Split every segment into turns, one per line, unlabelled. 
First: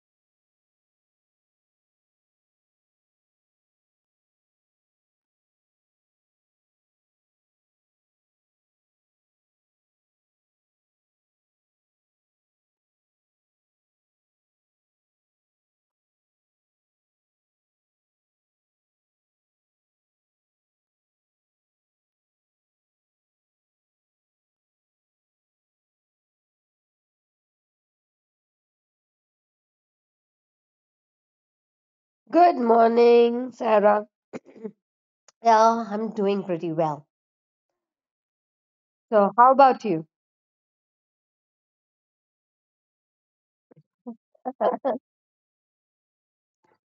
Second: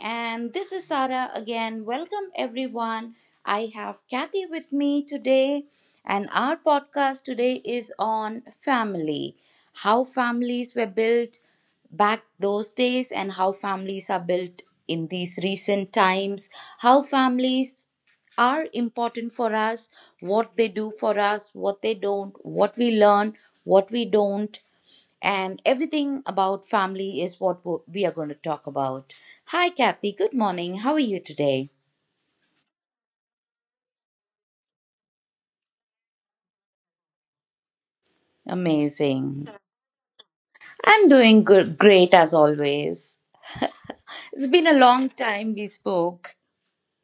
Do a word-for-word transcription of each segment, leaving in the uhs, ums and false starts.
and this is Sara again. Welcome, everyone. I have Kathy with me today, and our podcast today is on family, how families were built back those days, and how families are built in these recent times, how families are important for us, what they do for us, what they don't, what we learn, what we don't, and everything about family is what wo- we are going to talk about. Hi, Kathy. Good morning. How are you today?
Good morning, Sarah. Yeah, I'm doing pretty well. So,
Amazing.
how about you?
I'm doing good, great as always. It's been a long time we spoke.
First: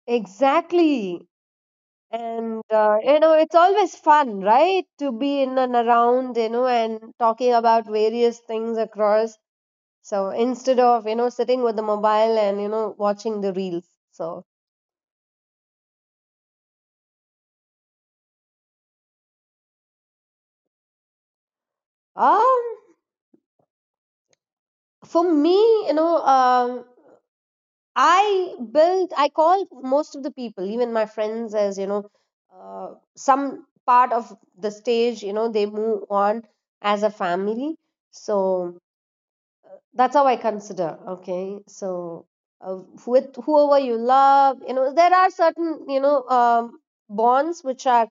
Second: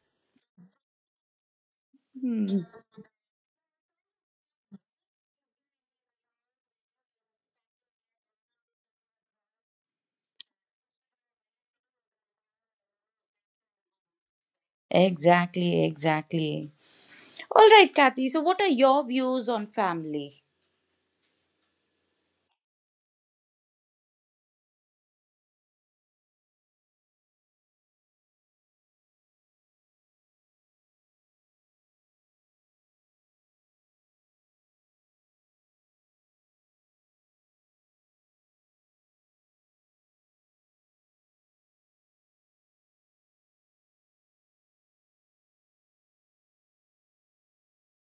Exactly.
Hmm.
And, uh, you know, it's always fun, right? To be in and around, you know, and talking about various things across. So, instead of, you know, sitting with the mobile and, you know, watching the reels. So,
Exactly, exactly. All right, Kathy. So, what are your views on family?
um, for me, you know, um, I build, I call most of the people, even my friends, as you know, uh, some part of the stage, you know, they move on as a family. So that's how I consider. Okay. So uh, with whoever you love, you know there are certain, you know um, bonds which are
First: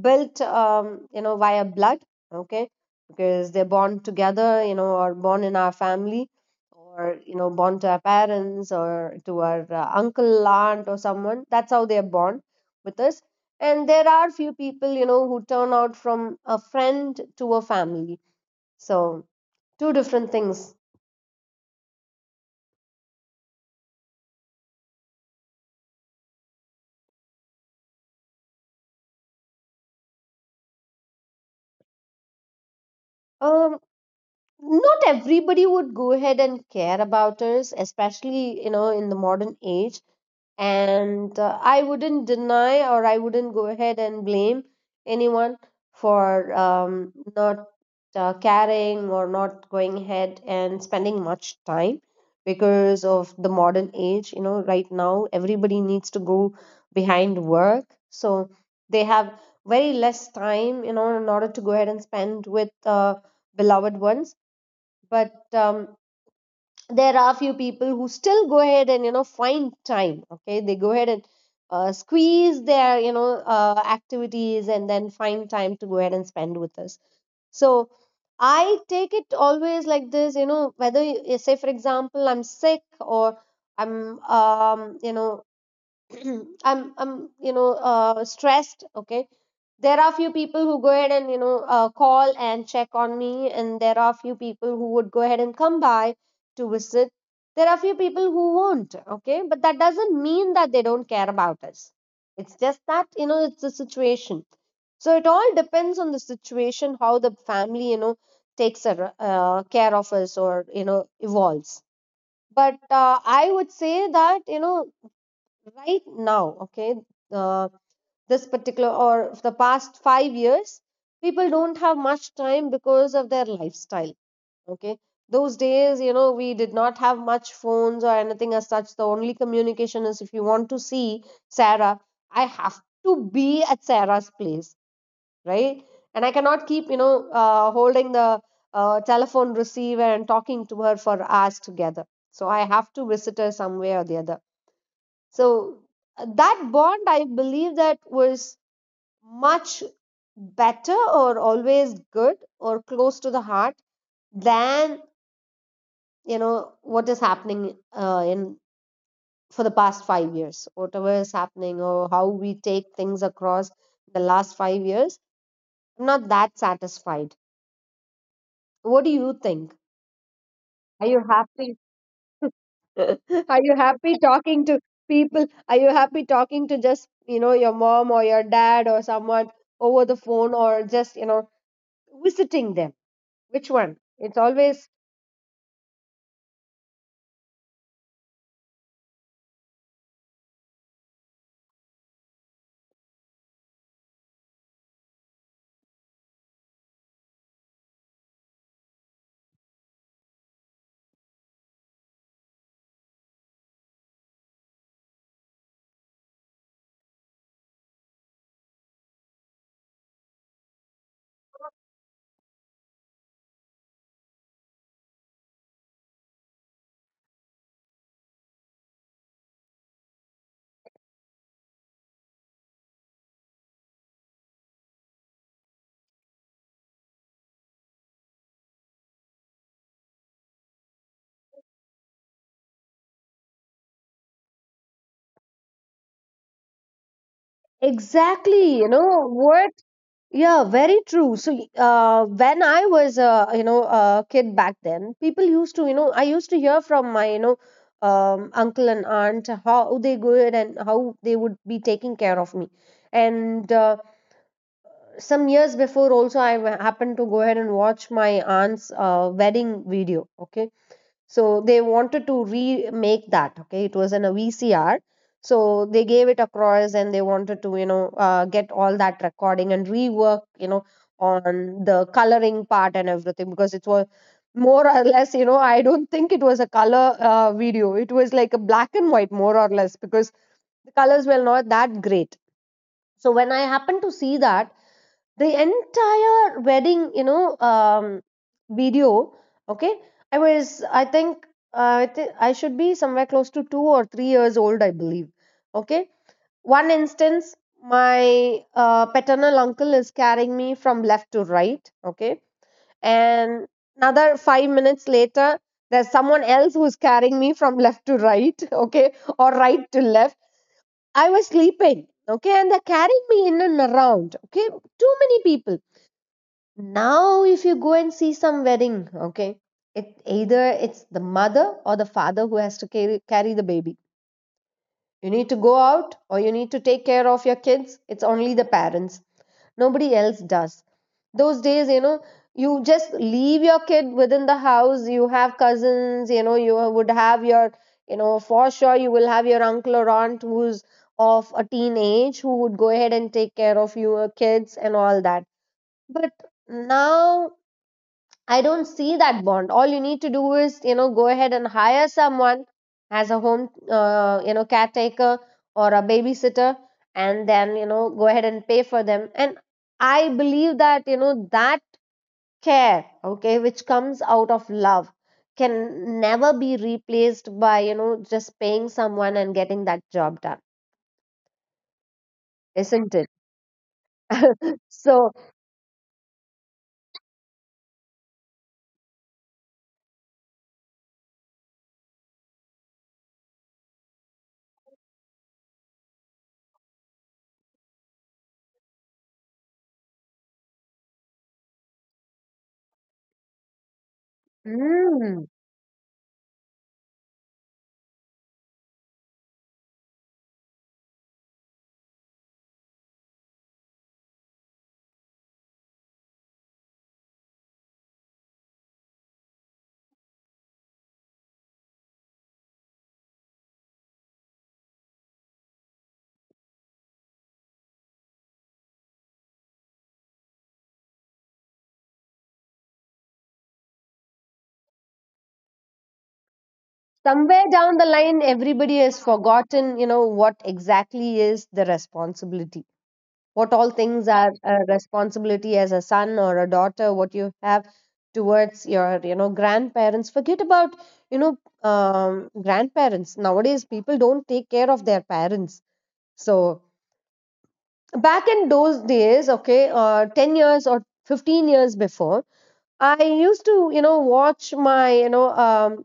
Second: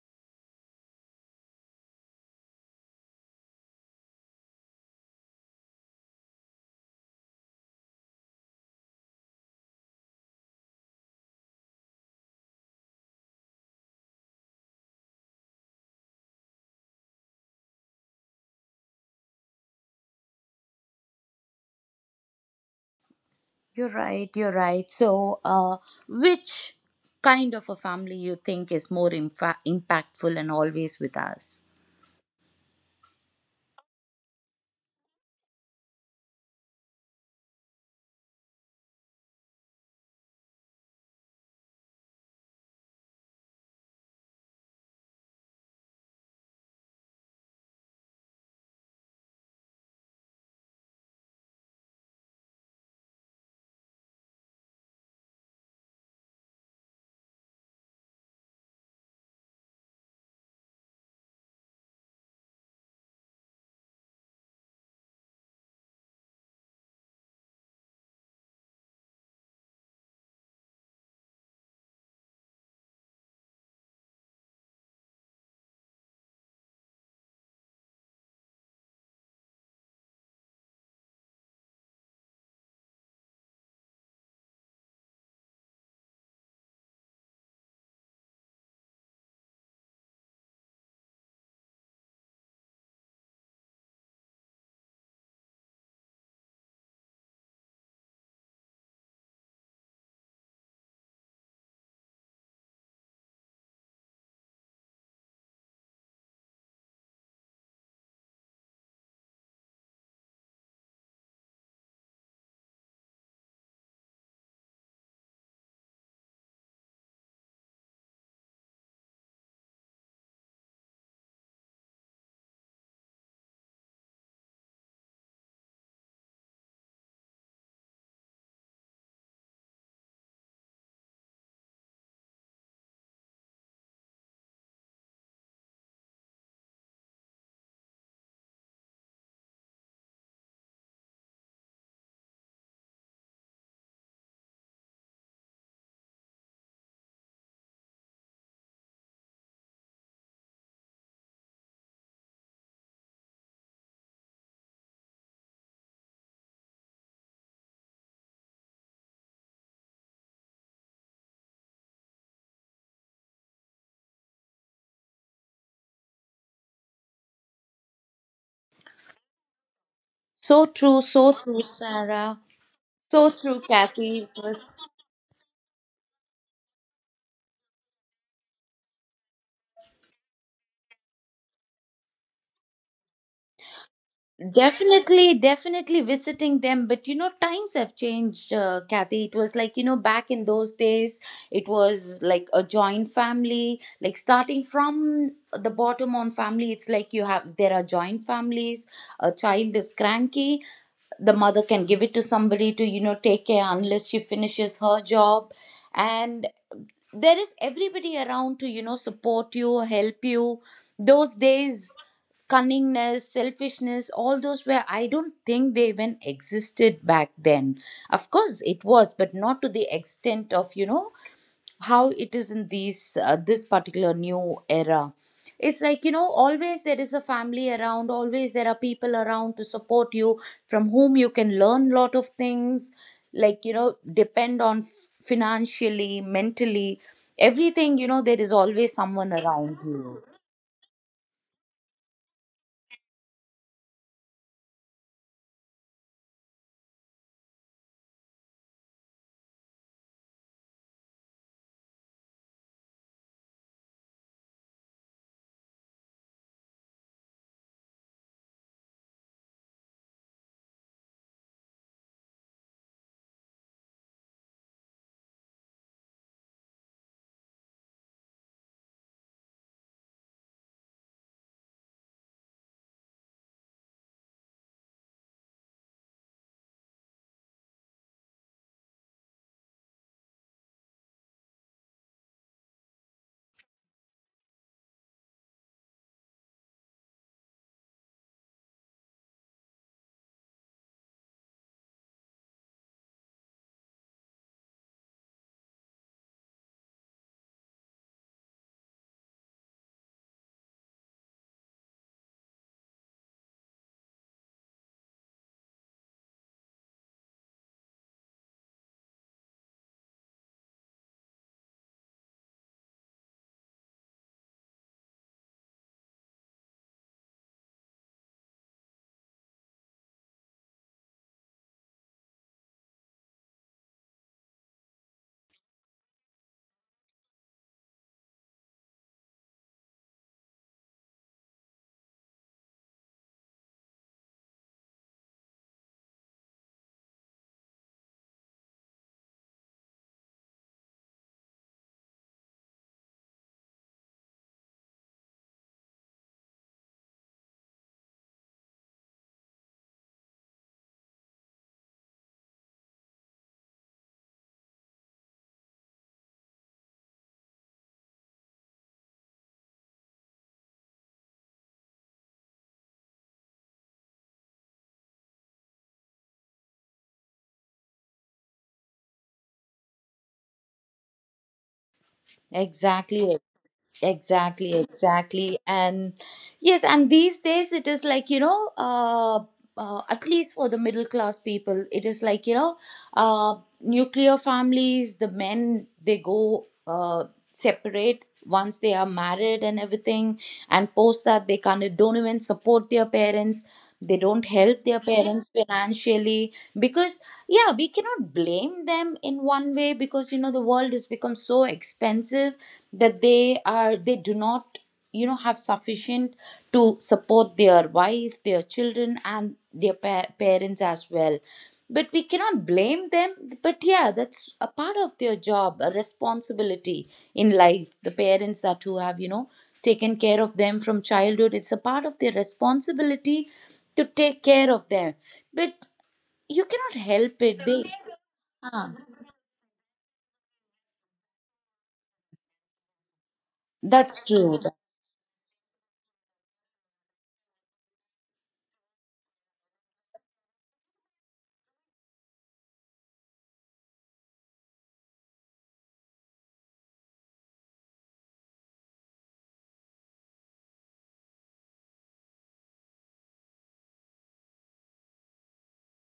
built, um, you know via blood. Okay, because they're born together, you know or born in our family, or, you know born to our parents, or to our uh, uncle, aunt, or someone. That's how they're born with us. And there are few people, you know, who turn out from a friend to a family. So two different things.
You're right, you're right. So, uh, which kind of a family you think is more imfa- impactful and always with us?
Um not everybody would go ahead and care about us, especially, you know, in the modern age. And uh, I wouldn't deny, or I wouldn't go ahead and blame anyone for, um, not uh, caring, or not going ahead and spending much time, because of the modern age. You know, right now everybody needs to go behind work. So they have very less time, you know, in order to go ahead and spend with uh, beloved ones. But, um, there are a few people who still go ahead and, you know, find time. Okay, they go ahead and uh, squeeze their, you know uh, activities, and then find time to go ahead and spend with us. So I take it always like this. You know, whether you- say for example, I'm sick, or I'm, um, you know, I'm I'm you know, uh, stressed. Okay, there are few people who go ahead and, you know uh, call and check on me, and there are few people who would go ahead and come by to visit. There are few people who won't. Okay, but that doesn't mean that they don't care about us. It's just that, you know, it's a situation. So it all depends on the situation, how the family, you know, takes ar- uh, care of us, or, you know, evolves. But uh, I would say that, you know, right now, okay, uh, this particular or the past five years, people don't have much time because of their lifestyle. Okay, those days, you know, we did not have much phones or anything as such. The only communication is, if you want to see Sarah, I have to be at Sarah's place, right? And I cannot keep, you know uh, holding the uh, telephone receiver and talking to her for hours together. So I have to visit her some way or the other. So uh, that bond, I believe, that was much better, or always good, or close to the heart than, you know, what is happening uh, in, for the past five years, whatever is happening, or how we take things across the last five years. I'm not that satisfied. What do you think?
So true,
Are you
so true,
happy?
Sarah. So
Are
true,
you happy
Kathy. It
talking
was
to people? Are you happy talking to just, you know, your mom, or your dad, or someone over the phone, or just, you know, visiting them? Which one? It's always
definitely, definitely visiting them. But you know, times have changed, uh, Kathy. It was like, you know, back in those days, it was like a joint family, like starting from the bottom on family. It's like you have, there are joint families, a child is cranky. The mother can give it to somebody to, you know, take care unless she finishes her job, and there is everybody around to, you know, support you, help you. Those days, cunningness, selfishness, all those were, I don't think they even existed back then. Of course it was, but not to the extent of, you know, how it is in these, uh, this particular new era. It's like, you know, always there is a family around, always there are people around to support you, from whom you can learn lot of things, like, you know, depend on f- financially, mentally, everything, you know, there is
exactly, you
always
know
someone
what?
around you.
Yeah, very true. So, y- uh, when I was, uh, you know, a kid back then, people used to, you know, I used to hear from my, you know, um, uncle and aunt how they good, and how they would be taking care of me. And uh, some years before also, i wa- happened to go ahead and watch my aunt's uh, wedding video. Okay, so they wanted to remake that. Okay, it was in a VCR. So they gave it across, and they wanted to, you know uh, get all that recording and rework, you know, on the coloring part and everything, because it was more or less, you know, I don't think it was a color uh, video. It was like a black and white, more or less, because the colors were not that great. So when I happened to see that, the entire wedding, you know um video, okay, i was i think uh, I, think I should be somewhere close to two or three years old, I believe. Okay, one instance, my uh, paternal uncle is carrying me from left to right. Okay, and another five minutes later, there's someone else who's carrying me from left to right, okay, or right to left. I was sleeping, okay, and they're carrying me in and around. Okay, too many people. Now, if you go and see some wedding, okay, it either it's the mother or the father who has to carry carry the baby. You need to go out, or you need to take care of your kids. It's only the parents. Nobody else does. Those days, you know, you just leave your kid within the house. You have cousins, you know, you would have your, you know, for sure you will have your uncle or aunt who's of a teenage who would go ahead and take care of your kids and all that. But now I don't see that bond. All you need to do is, you know, go ahead and hire someone as a home, uh, you know, caretaker, or a babysitter, and then, you know, go ahead and pay for them. And I believe that, you know, that care, okay, which comes out of love, can never be replaced by, you know, just paying someone and getting that job done, isn't
Exactly.
it?
e-, Exactly,
So,
exactly. And yes, and these days it is like, you know, uh, uh, at least for the middle class people, it is like, you know, uh, nuclear families, the men, they go uh, separate once they are married and everything. And post that, they kind of don't even support their parents, they don't help their parents
mm,
financially, because yeah, we cannot blame them in one way, because, you know, the world has become so expensive that they are they do not, you know, have sufficient to support their wife, their children, and their pa- parents as well, but we cannot blame them. But yeah, that's a part of their job, a responsibility in life. The parents that who have, you know, taken care of them from childhood, it's a part of their responsibility to take care of them. But you cannot help
somewhere
it. They.
down the line, everybody
Ah,
has forgotten, you know, what exactly is the responsibility, what all things
that's
are
true.
a responsibility as a son or a daughter, what you have towards your, you know, grandparents. Forget about, you know um, grandparents. Nowadays, people don't take care of their parents. So back in those days, okay, uh, ten years or fifteen years before, I used to, you know, watch my, you know um,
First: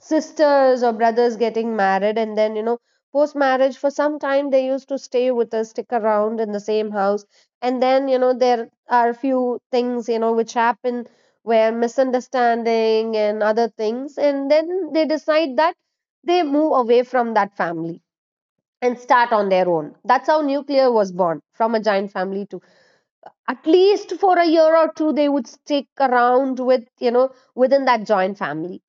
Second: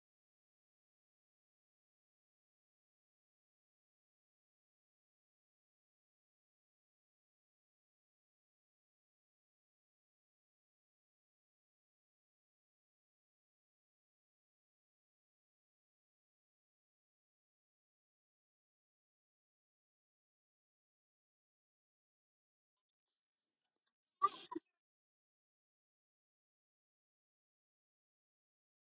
sisters or brothers getting married, and then, you know, post marriage, for some time they used to stay with us, stick around in the same house. And then, you know, there are a few things, you know, which happen, where misunderstanding and other things, and then they decide that they move away from that family, and start on their own. That's how nuclear was born, from a giant family to at least for a year or two they would stick around with, you know, within that joint family.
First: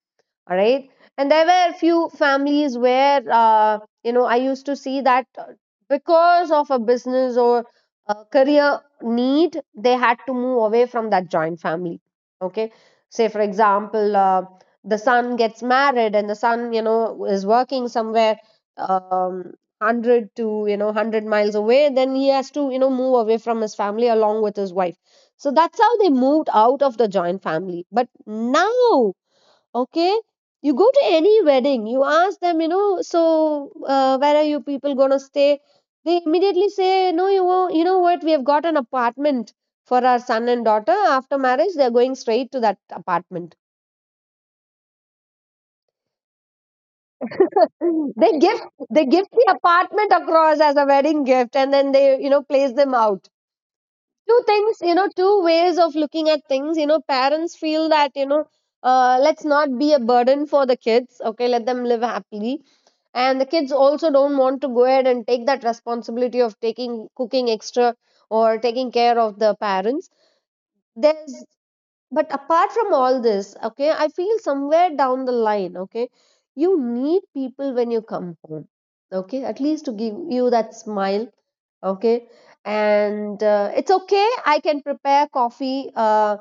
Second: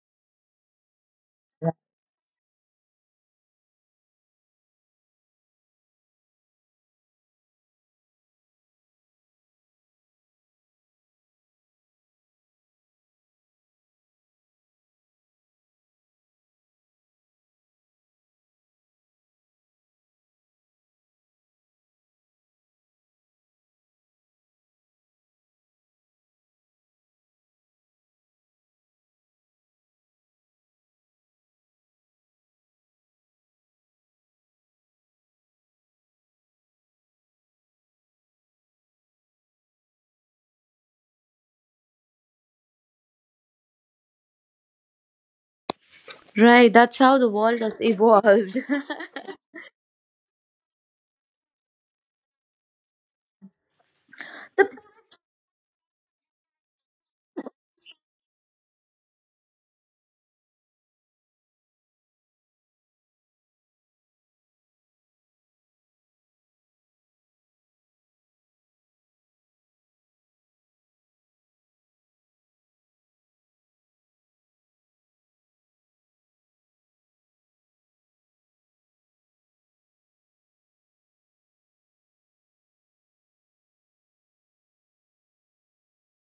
All right. And there were a few families where, uh, you know, I used to see that, uh, because of a business or a career need, they had to move away from that joint family. Okay, say for example, uh, the son gets married, and the son, you know, is working somewhere, um, one hundred to, you know, one hundred miles away. Then he has to, you know, move away from his family along with his wife. So that's how they moved out of the joint family. But now, okay, you go to any wedding, you ask them, you know, so uh, where are you people going to stay? They immediately say, no, you won't, you know what, we have got an apartment for our son and daughter. After marriage, they're going straight to that apartment.
Right, that's how the world has
they give
evolved.
they give the apartment across as a wedding gift, and then they, you know, place them out. Two things, you know, two ways of looking at things. You know, parents feel that, you know, uh, let's not be a burden for the kids. Okay, let them live happily. And the kids also don't want to go ahead and take that responsibility of taking cooking extra, or taking care of the parents. There's, but apart from all this, okay, I feel somewhere down the line, okay, you need people when you come home, okay, at least to give you that smile. Okay, and uh, it's okay, I can prepare coffee, uh,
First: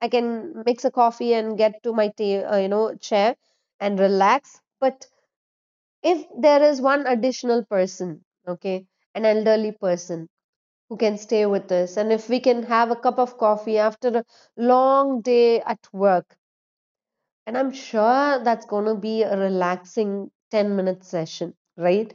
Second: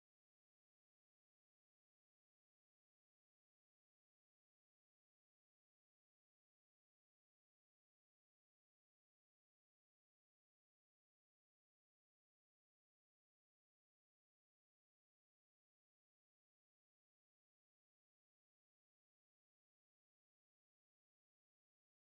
I can mix a coffee and get to my ta- uh, you know, chair, and relax. But if there is one additional person, okay, an elderly person who can stay with us, and if we can have a cup of coffee after a long day at work, and I'm sure that's going to be a relaxing ten minute session, right?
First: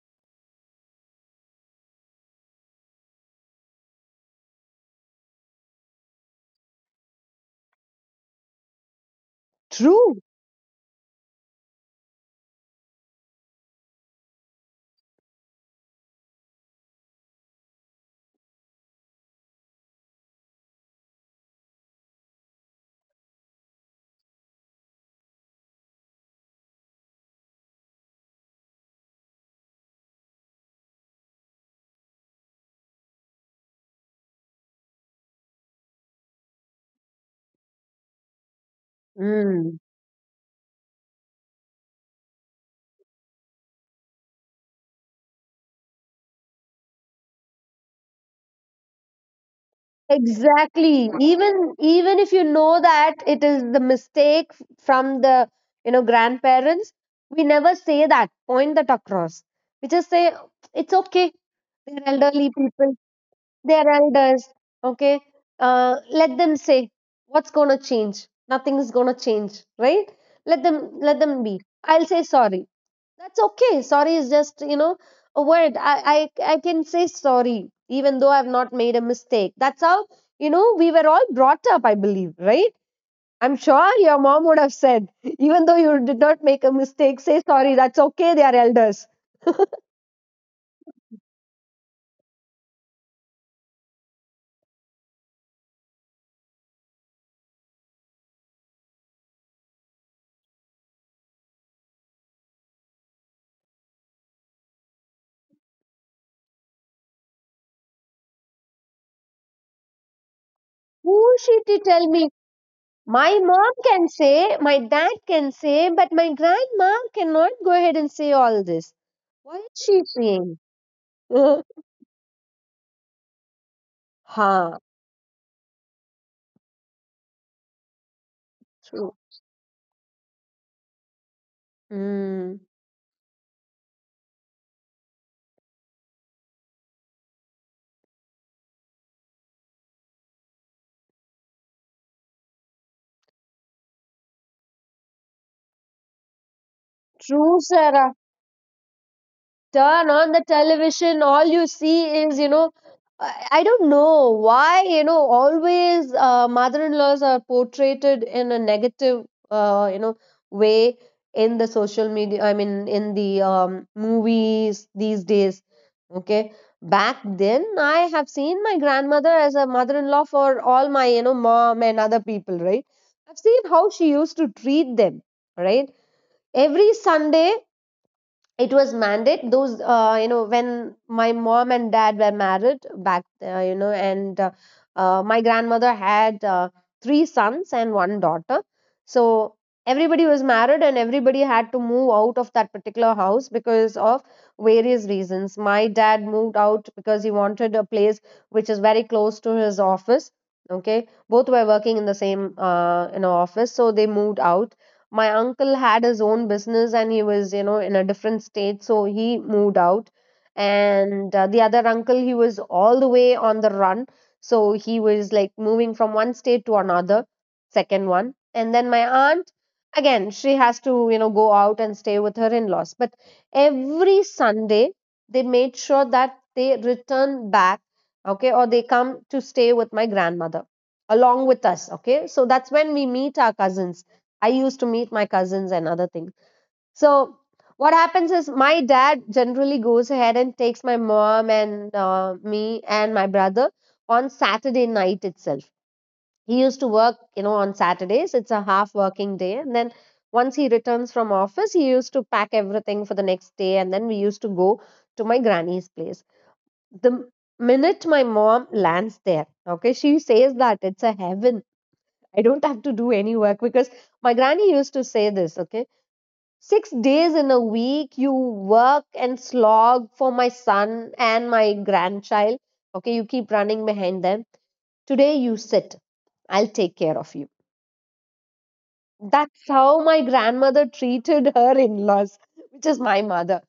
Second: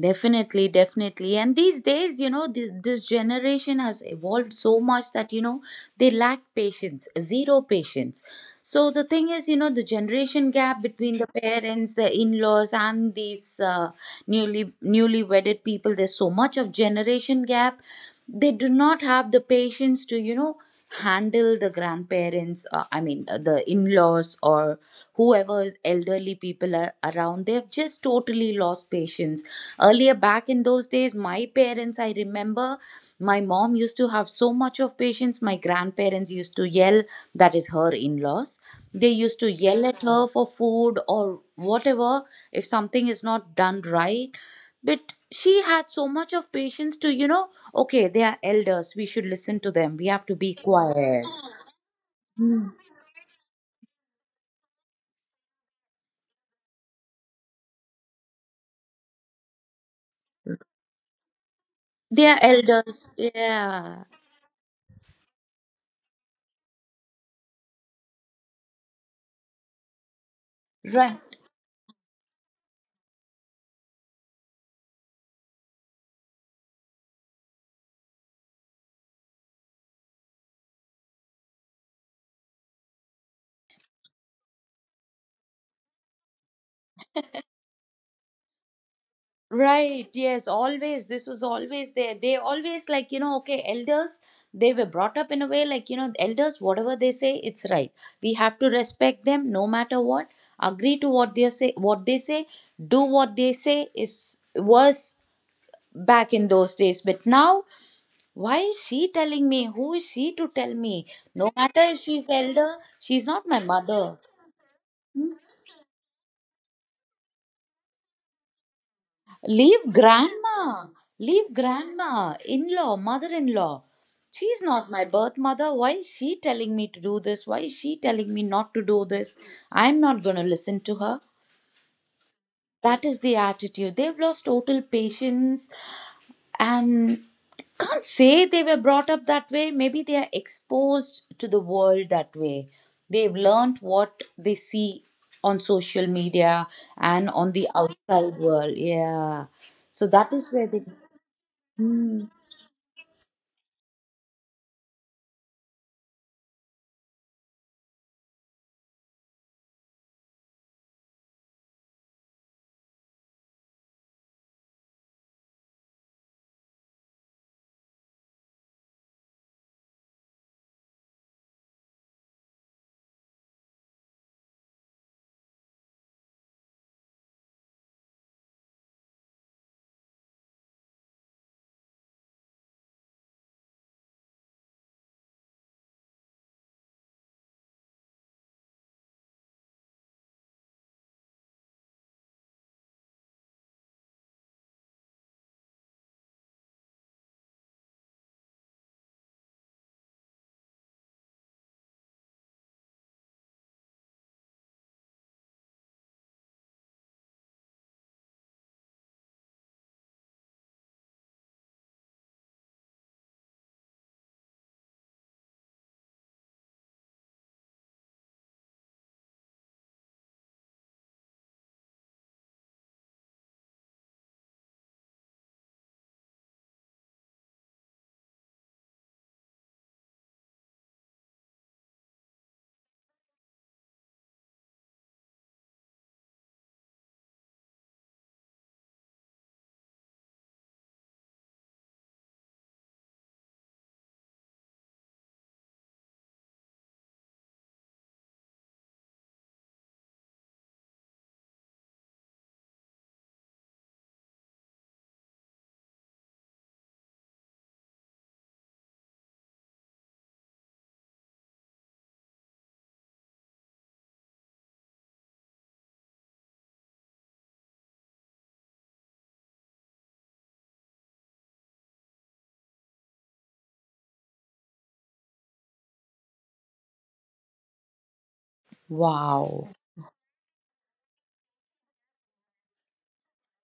Definitely, definitely. And these days, you know, this, this generation has evolved so much that, you know, they lack patience, zero patience. So the thing is, you know, the
True.
generation gap between the parents, the in-laws, and these, uh, newly newly wedded people, there's so much of generation gap. They do not have the patience to, you know, handle the grandparents, uh, I mean, uh, the in-laws, or whoever's elderly people are around, they've just totally lost patience. Earlier back in those days, my parents, I remember, my mom used to have so much of patience. My grandparents used to yell, that is her in-laws, they used to
Mm.
yell at her for food or whatever, if something is not done right, but she had so much of patience to, you know, okay, they are elders, we should listen to them, we have to be
Exactly.
quiet.
Even even if you know that it is the mistake f- from the, you know, grandparents, we never say that. Point that across. We just say it's okay. They're
They are
elderly people.
elders,
They're
yeah.
elders. Okay. Uh, let them say, what's gonna change? Nothing is gonna change, right? Let them let
Right,
them be. I'll say sorry. That's okay. Sorry is just, you know, a word. I, I, I can say sorry, even though I've not made a mistake. That's how, you know, we were all brought up, I believe, right? I'm sure your mom would have said, even though you did not make a mistake, say sorry. That's okay. They are elders.
right. Yes, always this was always there, they always like, you know, okay, elders, they were brought up in a way like, you know, elders, whatever they say, it's right, we have to respect them, no matter what, agree to what they say, what they say, do what they say is, was back in those days, but now. Why is she telling me? Who is she to tell me?
Who
No
she to
matter if
tell me?
she's elder, she's
My
not my
mom
mother.
can say, my dad can say, but my grandma cannot go ahead and say all this. What is
Leave
she saying?
grandma. Leave grandma, in law, mother in law. She's
Ha,
not my birth mother. Why is she telling me to do this? Why is she telling me not to do
true.
this? I'm not going to listen to her.
Hmm.
That is the attitude. They've lost total patience, and can't say they were brought up that way. Maybe they are exposed to the world that way. They've learned what they see on social media and on
True,
the
sir.
outside world. Yeah.
Turn
So
on
that
the
is where they.
television, all you see
Hmm.
is, you know, I I don't know why, you know, always uh, mother-in-laws are portrayed in a negative, uh, you know, way in the social media, I mean, in the um, movies these days. Okay. Back then, I have seen my grandmother as a mother-in-law for all my, you know, mom and other people, right? I've seen how she used to treat them, right? Every Sunday, it was mandate those uh, you know when my mom and dad were married back uh, you know and uh, uh, my grandmother had uh, three sons and one daughter, so everybody was married and everybody had to move out of that particular house because of various reasons. My dad moved out because he wanted a place which is very close to his office. Okay, both were working in the same uh, you know office, so they moved out. My uncle had his own business and he was, you know, in a different state, so he moved out. And uh, the other uncle, he was all the way on the run, so he was like moving from one state to another, second one. And then my aunt, again, she has to, you know, go out and stay with her in-laws. But every Sunday, they made sure that they return back, okay, or they come to stay with my grandmother along with us. Okay, so that's when we meet our cousins. I used to meet my cousins and other things. So what happens is my dad generally goes ahead and takes my mom and uh, me and my brother on Saturday night itself. He used to work, you know, on Saturdays. It's a half working day, and then once he returns from office, he used to pack everything for the next day, and then we used to go to my granny's place. The minute my mom lands there, okay, she says that it's a heaven. I don't have to do any work because my granny used to say this, okay. Six days in a week, you work and slog for my son and my grandchild. Okay, you keep running behind them. Today, you sit. I'll take care of you. That's
Wow.
how my grandmother treated her in laws, which is my mother.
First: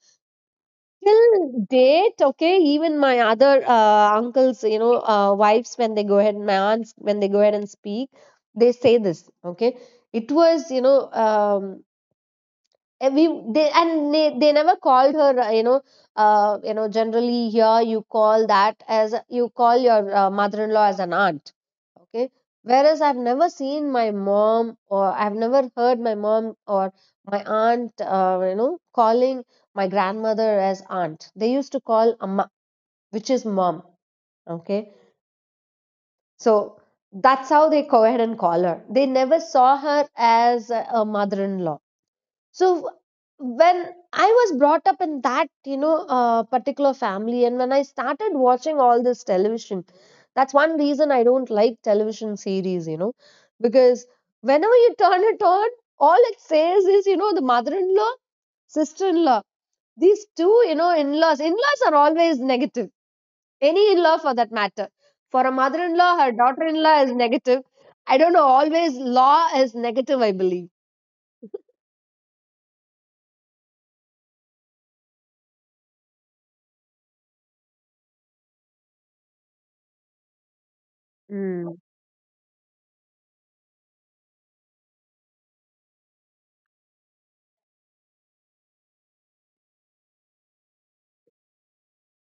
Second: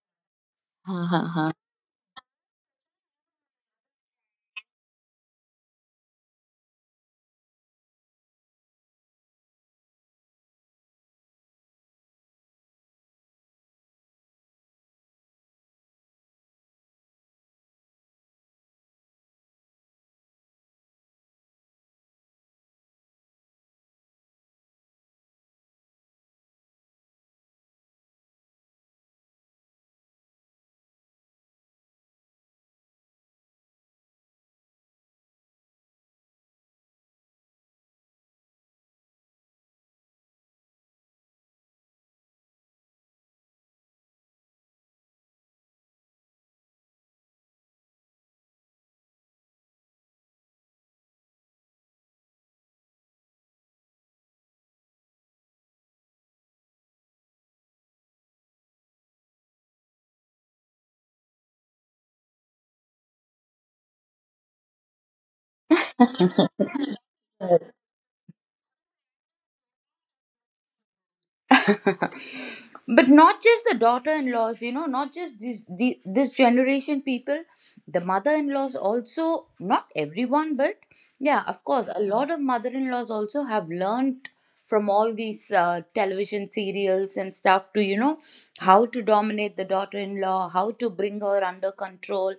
Till date, okay, even my other uh, uncles, you know, uh, wives, when they go ahead, my aunts, when they go ahead and speak, they say this, okay. It was, you know, um, and we they and they, they never called her uh, you know uh, you know generally here you call that as, you call your uh, mother-in-law as an aunt, okay, whereas I've never seen my mom or I've never heard my mom or my aunt uh, you know calling my grandmother as aunt. They used to call amma, which is mom. Okay, so that's how they go ahead and call her. They never saw her as a a mother-in-law. So when I was brought up in that, you know, uh, particular family and when I started watching all this television, that's one reason I don't like television series, you know, because whenever you turn it on, all it says is, you know, the mother-in-law, sister-in-law, these two, you know, in-laws, in-laws are always negative. Any in-law for that matter, for a mother-in-law, her daughter-in-law is negative. I don't know, always law is negative, I believe.
But not just the daughter-in-laws, you know, not just this the, this generation people, the mother-in-laws also, not everyone, but yeah, of course,
Mm.
a lot of mother-in-laws also have learned from all these, uh, television serials and stuff, to, you know, how to dominate the daughter-in-law, how to bring her under control,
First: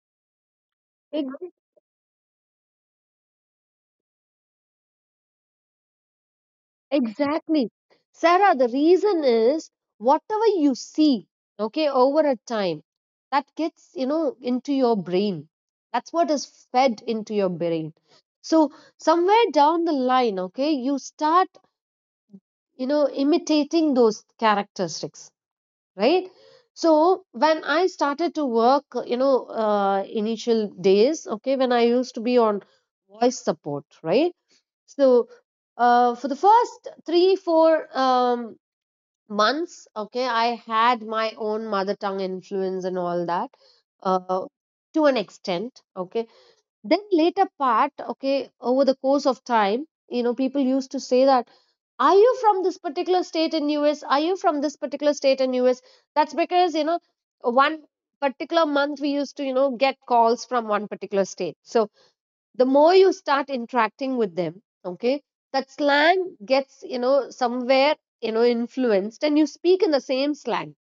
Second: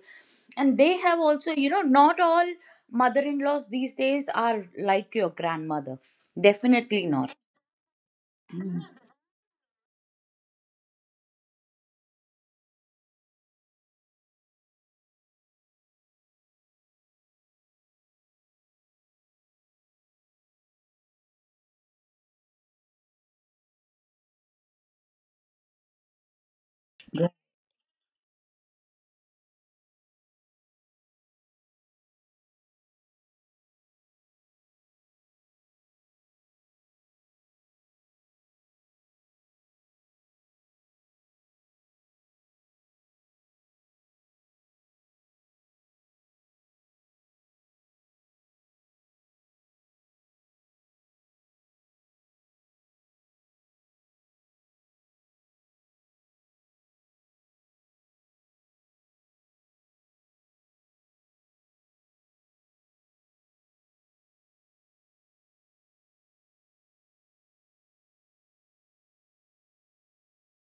and they have also, you know, not all mother-in-laws these days are like your grandmother. Definitely not.
Exactly. Sarah, the reason is whatever you see, okay, over a time, that gets, you know, into your brain. That's what is fed into your brain. So somewhere down the line, okay, you start, you know, imitating those characteristics, right? So when I started to work, you know, uh, initial days, okay, when I used to be on voice support, right? So, uh, for the first three, four um, months, okay, I had my own mother tongue influence and all that, uh, to an extent, okay. Then later part, okay, over the course of time, you know, people used to say that, are you from this particular state in U S? Are you from this particular state in U S? That's because, you know, one particular month we used to, you know, get calls from one particular state. So, the more you start interacting with them, okay, that slang gets, you know, somewhere, you know, influenced and you speak in the same slang.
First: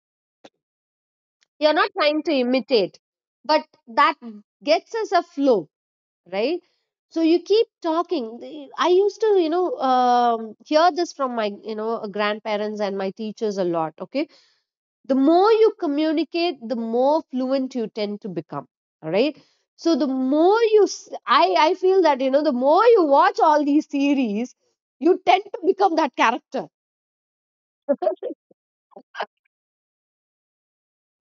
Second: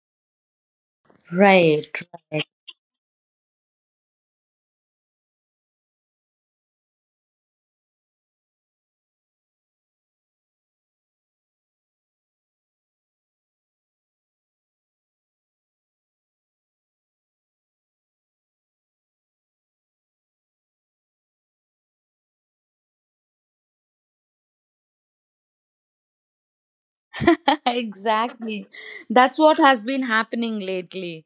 You're not
Right.
trying to imitate, but that gets us a flow, right? So you keep talking. The- I used to, you know, um, hear this from my, you know, grandparents and my teachers a lot, okay. The more you communicate, the more fluent you tend to become, all right? So the more you s- i i feel that, you know, the more you watch all these series, you tend to become that character.
Exactly. That's what has been happening lately.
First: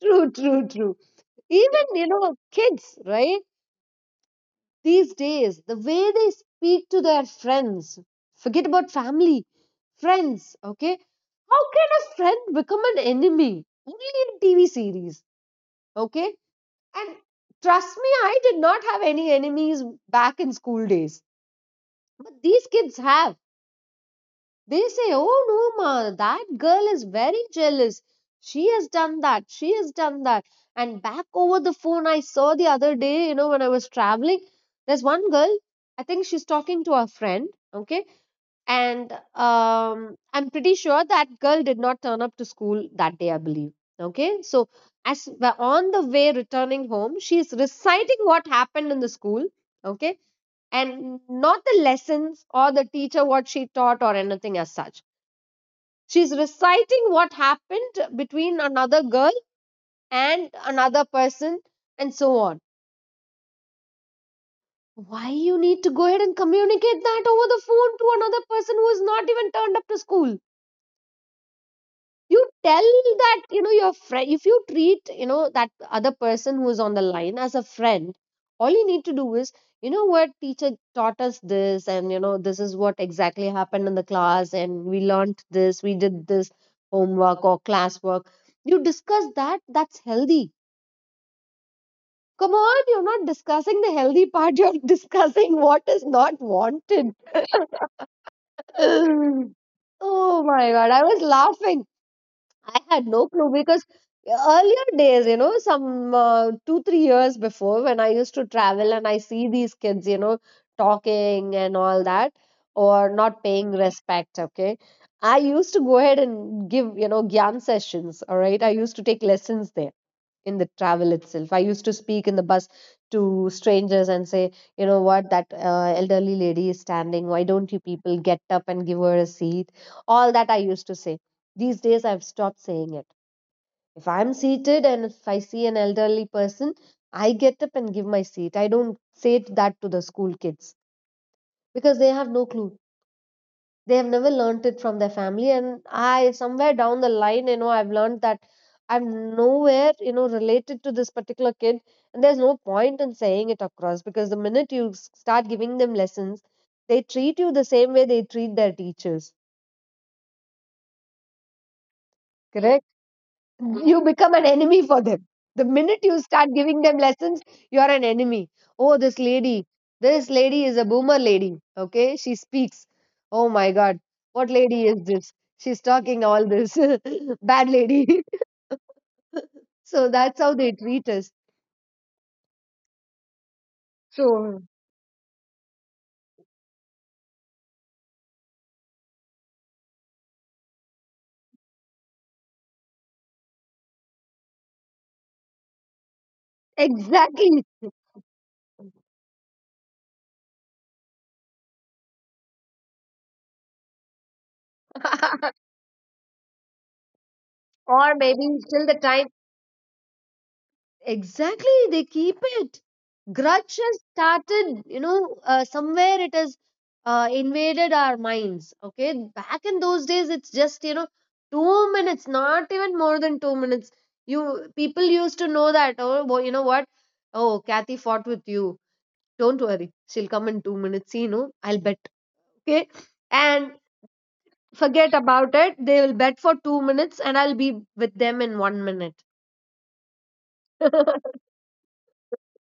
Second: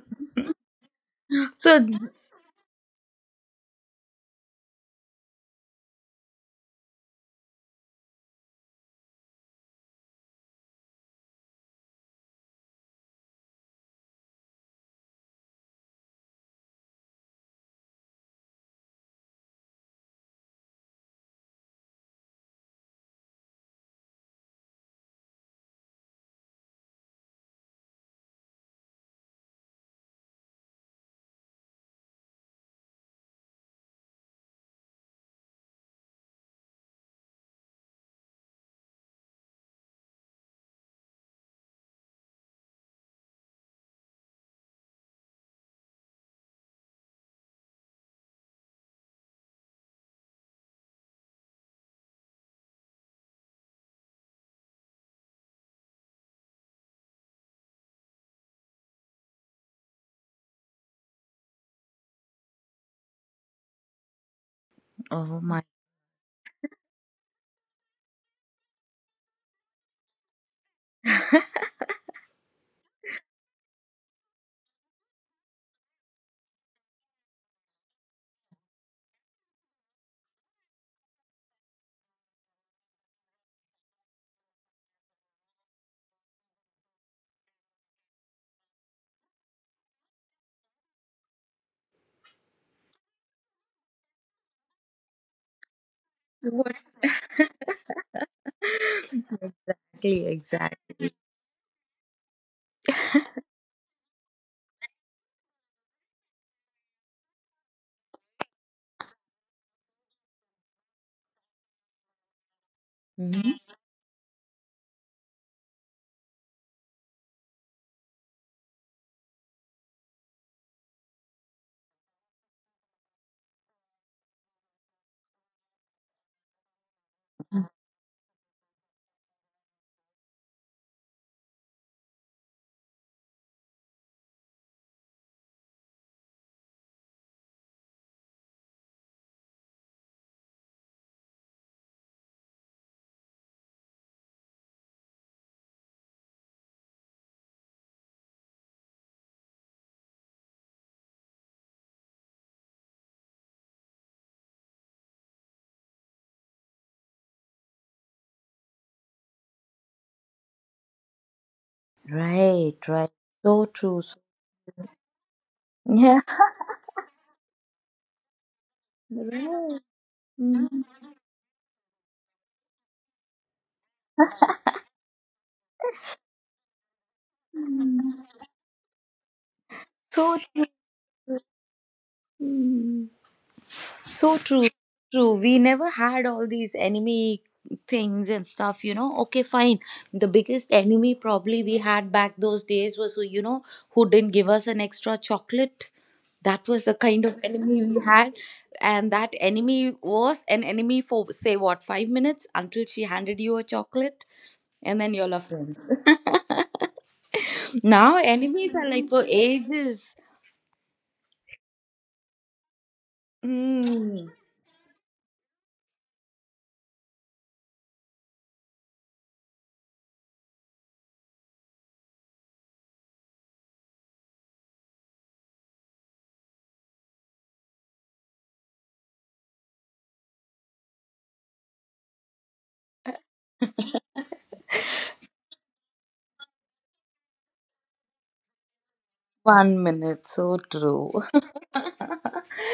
True, true, true.
So,
Even,
th-
you know, kids, right? These days, the way they speak to their friends, forget about family, friends, okay? How can a friend become an enemy? Only in T V series, okay? And trust me, I did not have any enemies back in school days. But these kids have. They say, oh no, ma, that girl is very jealous. She has done that. She has done that. And back over the phone, I saw the other day, you know, when I was traveling, there's one girl, I think she's talking to her friend. Okay, and um, I'm pretty sure that girl did not turn up to school that day, I believe. Okay, so as we're on the way returning home, she's reciting what happened in the school. Okay, and not the lessons or the teacher, what she taught or anything as such. She's reciting what happened between another girl and another person and so on. Why
Oh
you
my.
need to go ahead and communicate that over the phone to another person who has not even turned up to school? You tell that, you know, your friend, if you treat, you know, that other person who is on the line as a friend, all you need to do is, you know, what teacher taught us this and, you know, this is what exactly happened in the class and we learnt this, we did this homework or classwork. You discuss that, that's healthy. Come on, you're not discussing the healthy part, you're discussing what is not
What-
wanted.
exactly,
Oh my god,
exactly.
I was laughing. I had no clue because earlier days, you know, some uh, two, three years before when I used to travel and I see these kids, you know, talking and all that or not
Mhm.
paying respect, okay. I used to go ahead and give, you know, gyan sessions, all right. I used to take lessons there in the travel itself. I used to speak in the bus to strangers and say, you know what, that uh, elderly lady is standing. Why don't you people get up and give her a seat? All that I used to say. These days, I've stopped saying it. If I'm seated and if I see an elderly person, I get up and give my seat. I don't say it that to the school kids because they have no clue. They have never learnt it from their family. And I, somewhere down the line, you know, I've learned that I'm nowhere, you know, related to this particular kid, and there's no point in saying it across because the minute you s- start giving them lessons, they treat you the same way they treat their teachers.
Right,
Correct.
right. So
You
true. So.
become an enemy for them. The minute you
Yeah.
start giving them lessons, you are an enemy. Oh, this lady,
Right.
this lady is
Mhm.
a boomer lady. Okay, she speaks. Oh my god, what lady is this? She's talking all this. Bad lady. So
So,
that's how they treat us.
true. So
So,
true, true. We never had all these enemy things and stuff, you know. Okay, fine. The biggest enemy probably we had back those days was who, you know, who didn't give us an extra chocolate. That was the kind of
exactly.
enemy we had. And that enemy was an enemy for, say, what, five minutes until she handed you a chocolate. And then you're all friends.
Or
Now,
maybe
enemies
till
are
the
like
time.
for ages.
Exactly, they keep it. Grudge has
Mm,
started, you know, uh, somewhere it has uh, invaded our minds. Okay, back in those days, it's just, you know, two minutes, not even more than two minutes. You people used to know that. Oh, wo- you know what? Oh, Kathy fought with you. Don't worry, she'll come in two minutes. You know, I'll bet. Okay, and forget about it. They will bet for two minutes, and I'll be with them in one minute.
one minute. So true.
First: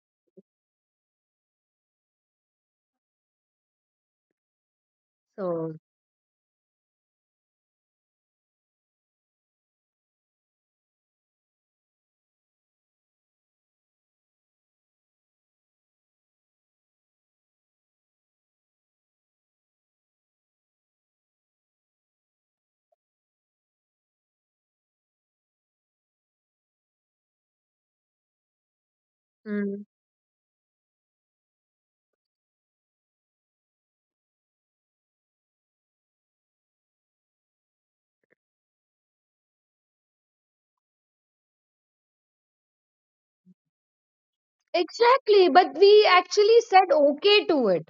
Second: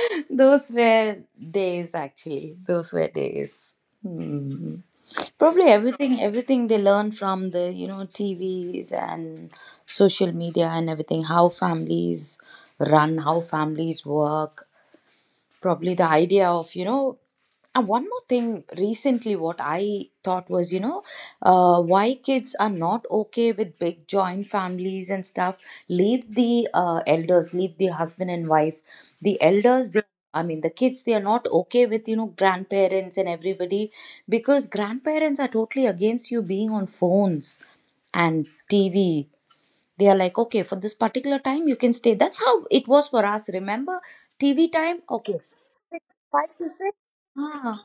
Those were days, actually. Those were days. Hmm. Probably
So.
everything, everything they learn from the, you know, T Vs and social media and everything. How families run, how families work, probably the idea of, you know, and one more thing recently what I thought was, you know, uh, why kids are not okay with big joint families and stuff. Leave the, uh, elders, leave the husband and wife, the
Mm.
elders they. I mean, the kids, they are not okay with, you know, grandparents and everybody, because grandparents are totally against you being on phones and T V. They are like, okay, for this particular time you can stay. That's how it was for us, remember? TV time, okay,
Exactly, but
six,
we actually
five to
said
six.
okay to
Ah.
it.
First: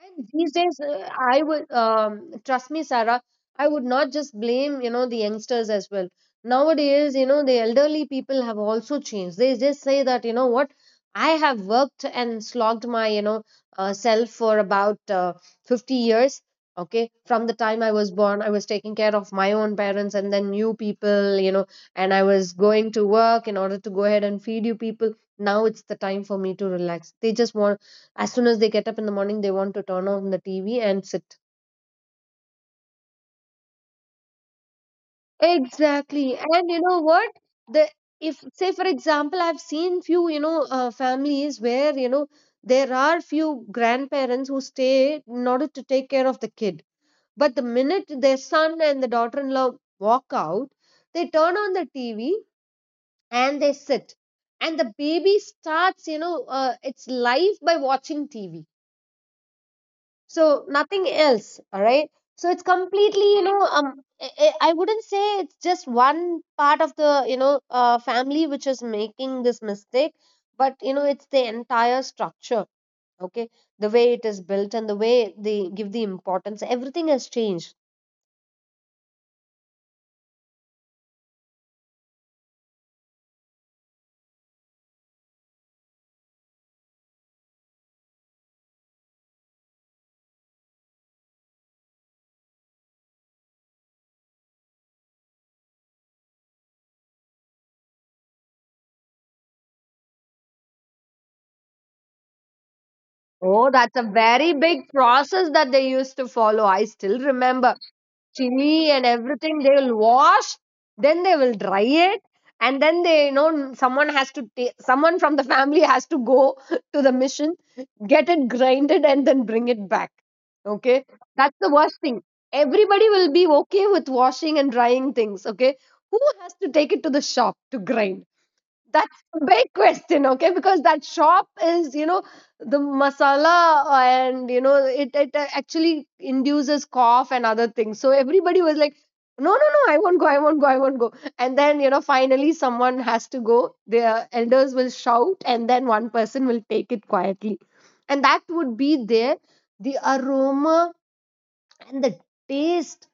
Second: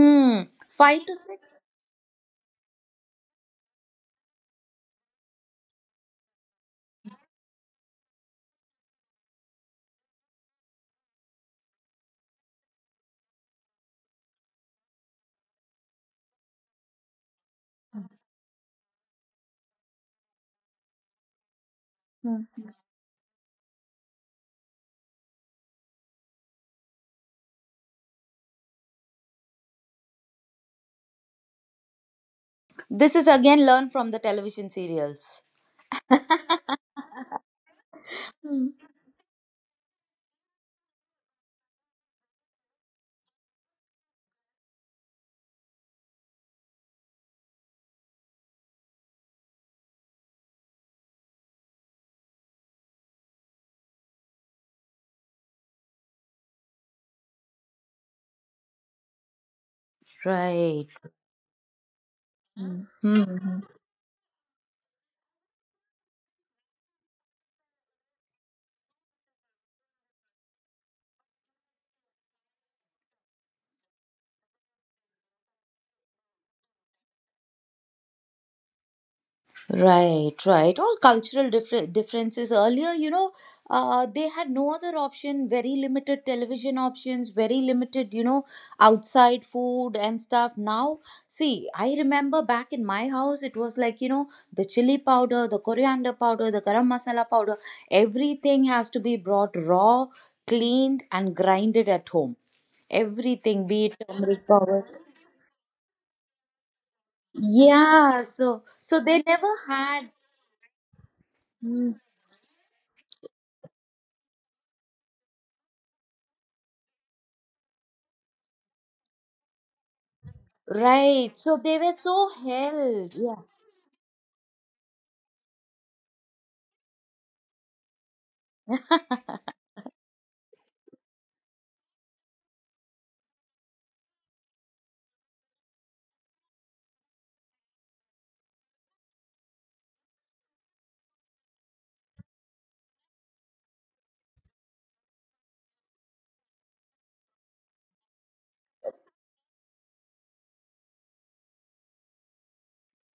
And these days,
five
uh,
to
I
six.
would um, trust me, Sarah. I would not just blame you know the youngsters as well. Nowadays, you know, the elderly people have also changed. They just say that, you know what, I have worked and slogged my you know uh, self for about uh, fifty years. Okay, from the time I was born, I was taking care of my own parents and then you people, you know, and I
Hmm.
was going to work in order to go ahead and feed you people. Now it's the time for me to relax. They just want, as soon as they get up in the morning, they want to turn on the T V and sit.
This is again learned from the television serials.
Exactly. And you know what? The If,
Hmm.
say for example, I've seen few, you know, uh, families where, you know, there are few grandparents who stay in order to take care of the kid. But the minute their son and the daughter-in-law walk out, they turn on the T V and they sit. And the baby starts, you know, uh, its life by watching T V. So
Right.
nothing else, all right? So it's
Hmm.
completely, you
Hmm.
know um i I- I wouldn't say it's just one part of the you know uh, family which is making this mistake, but, you know, it's the entire structure. Okay, the way it is built and the way they give the importance, everything has changed.
Right, right. All cultural differ- differences earlier, you know, uh, they had no other option, very limited television options, very limited, you know, outside food and stuff. Now, see, I remember back in my house, it was like, you know, the chili powder, the coriander powder, the garam masala powder, everything has to be brought raw, cleaned, and grinded at home. Everything,
Oh,
be it
that's a
turmeric
very
powder.
big process that they used to follow. I still remember.
Yeah, so
Chili
so
and
they never
everything, they will
had.
wash, then they will dry
Hmm.
it, and then they, you know, someone has to take someone from the family has to go to the mission, get it grinded, and then bring it back. Okay,
Right. So
that's the
they were
worst thing.
so
Everybody
held.
will
Yeah.
be okay with washing and drying things, okay? Who has to take it to the shop to grind? That's a big question, okay? Because that shop is, you know, the masala, and, you know, it, it uh, actually induces cough and other things. So everybody was like, no, no, no, I won't go, I won't go, I won't go. And then, you know, finally someone has to go. Their elders will shout, and then one person will take it quietly. And that would be there. The aroma and the taste.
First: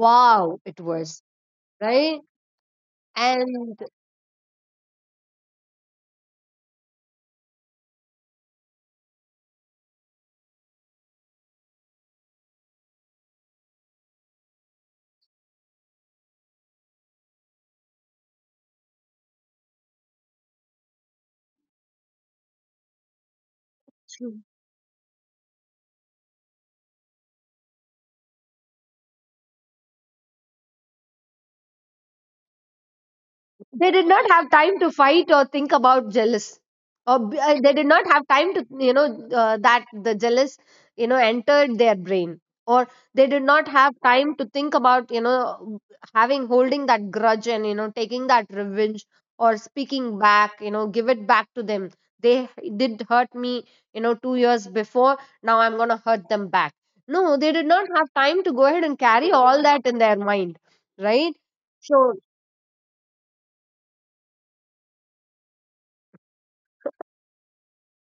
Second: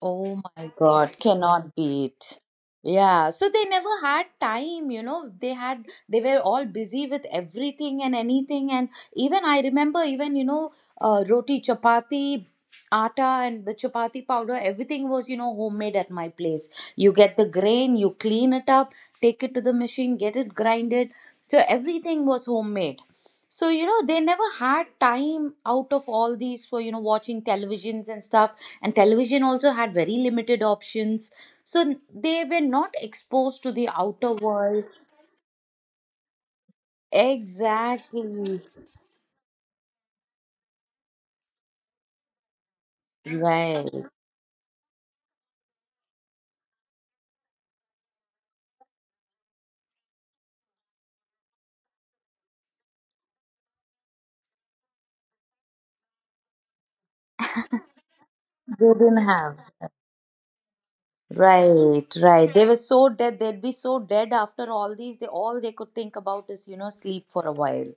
Oh my
it
God,
was,
cannot
right?
beat. Yeah, so they
And
never had time, you know. They had, they were all busy with everything and anything. And even I remember, even, you know, uh, roti, chapati, atta, and the chapati powder, everything was, you know, homemade at my place. You get the grain, you clean it up, take it to the machine, get it grinded. So everything was homemade. So, you know, they never had time out of all these for, you know, watching televisions and stuff, and television also had very limited options, so they were not exposed to the
they did not
outer
have time
world.
to fight or think about jealous, or b- uh, they did not have time
Exactly.
to, you know, uh, that the jealous, you know, entered their brain, or they did not have
Right.
time to think about, you know, having, holding that grudge and, you know, taking that revenge, or speaking back, you know, give it back to them. They did hurt me, you know, two years before, now I'm going to hurt them back. No, they did not have time to go ahead
They
and
didn't
carry
have.
all that in their mind. Right. So,
Right, right. They were so dead, they'd be so dead, after all these they all they could think about is, you know, sleep for a while.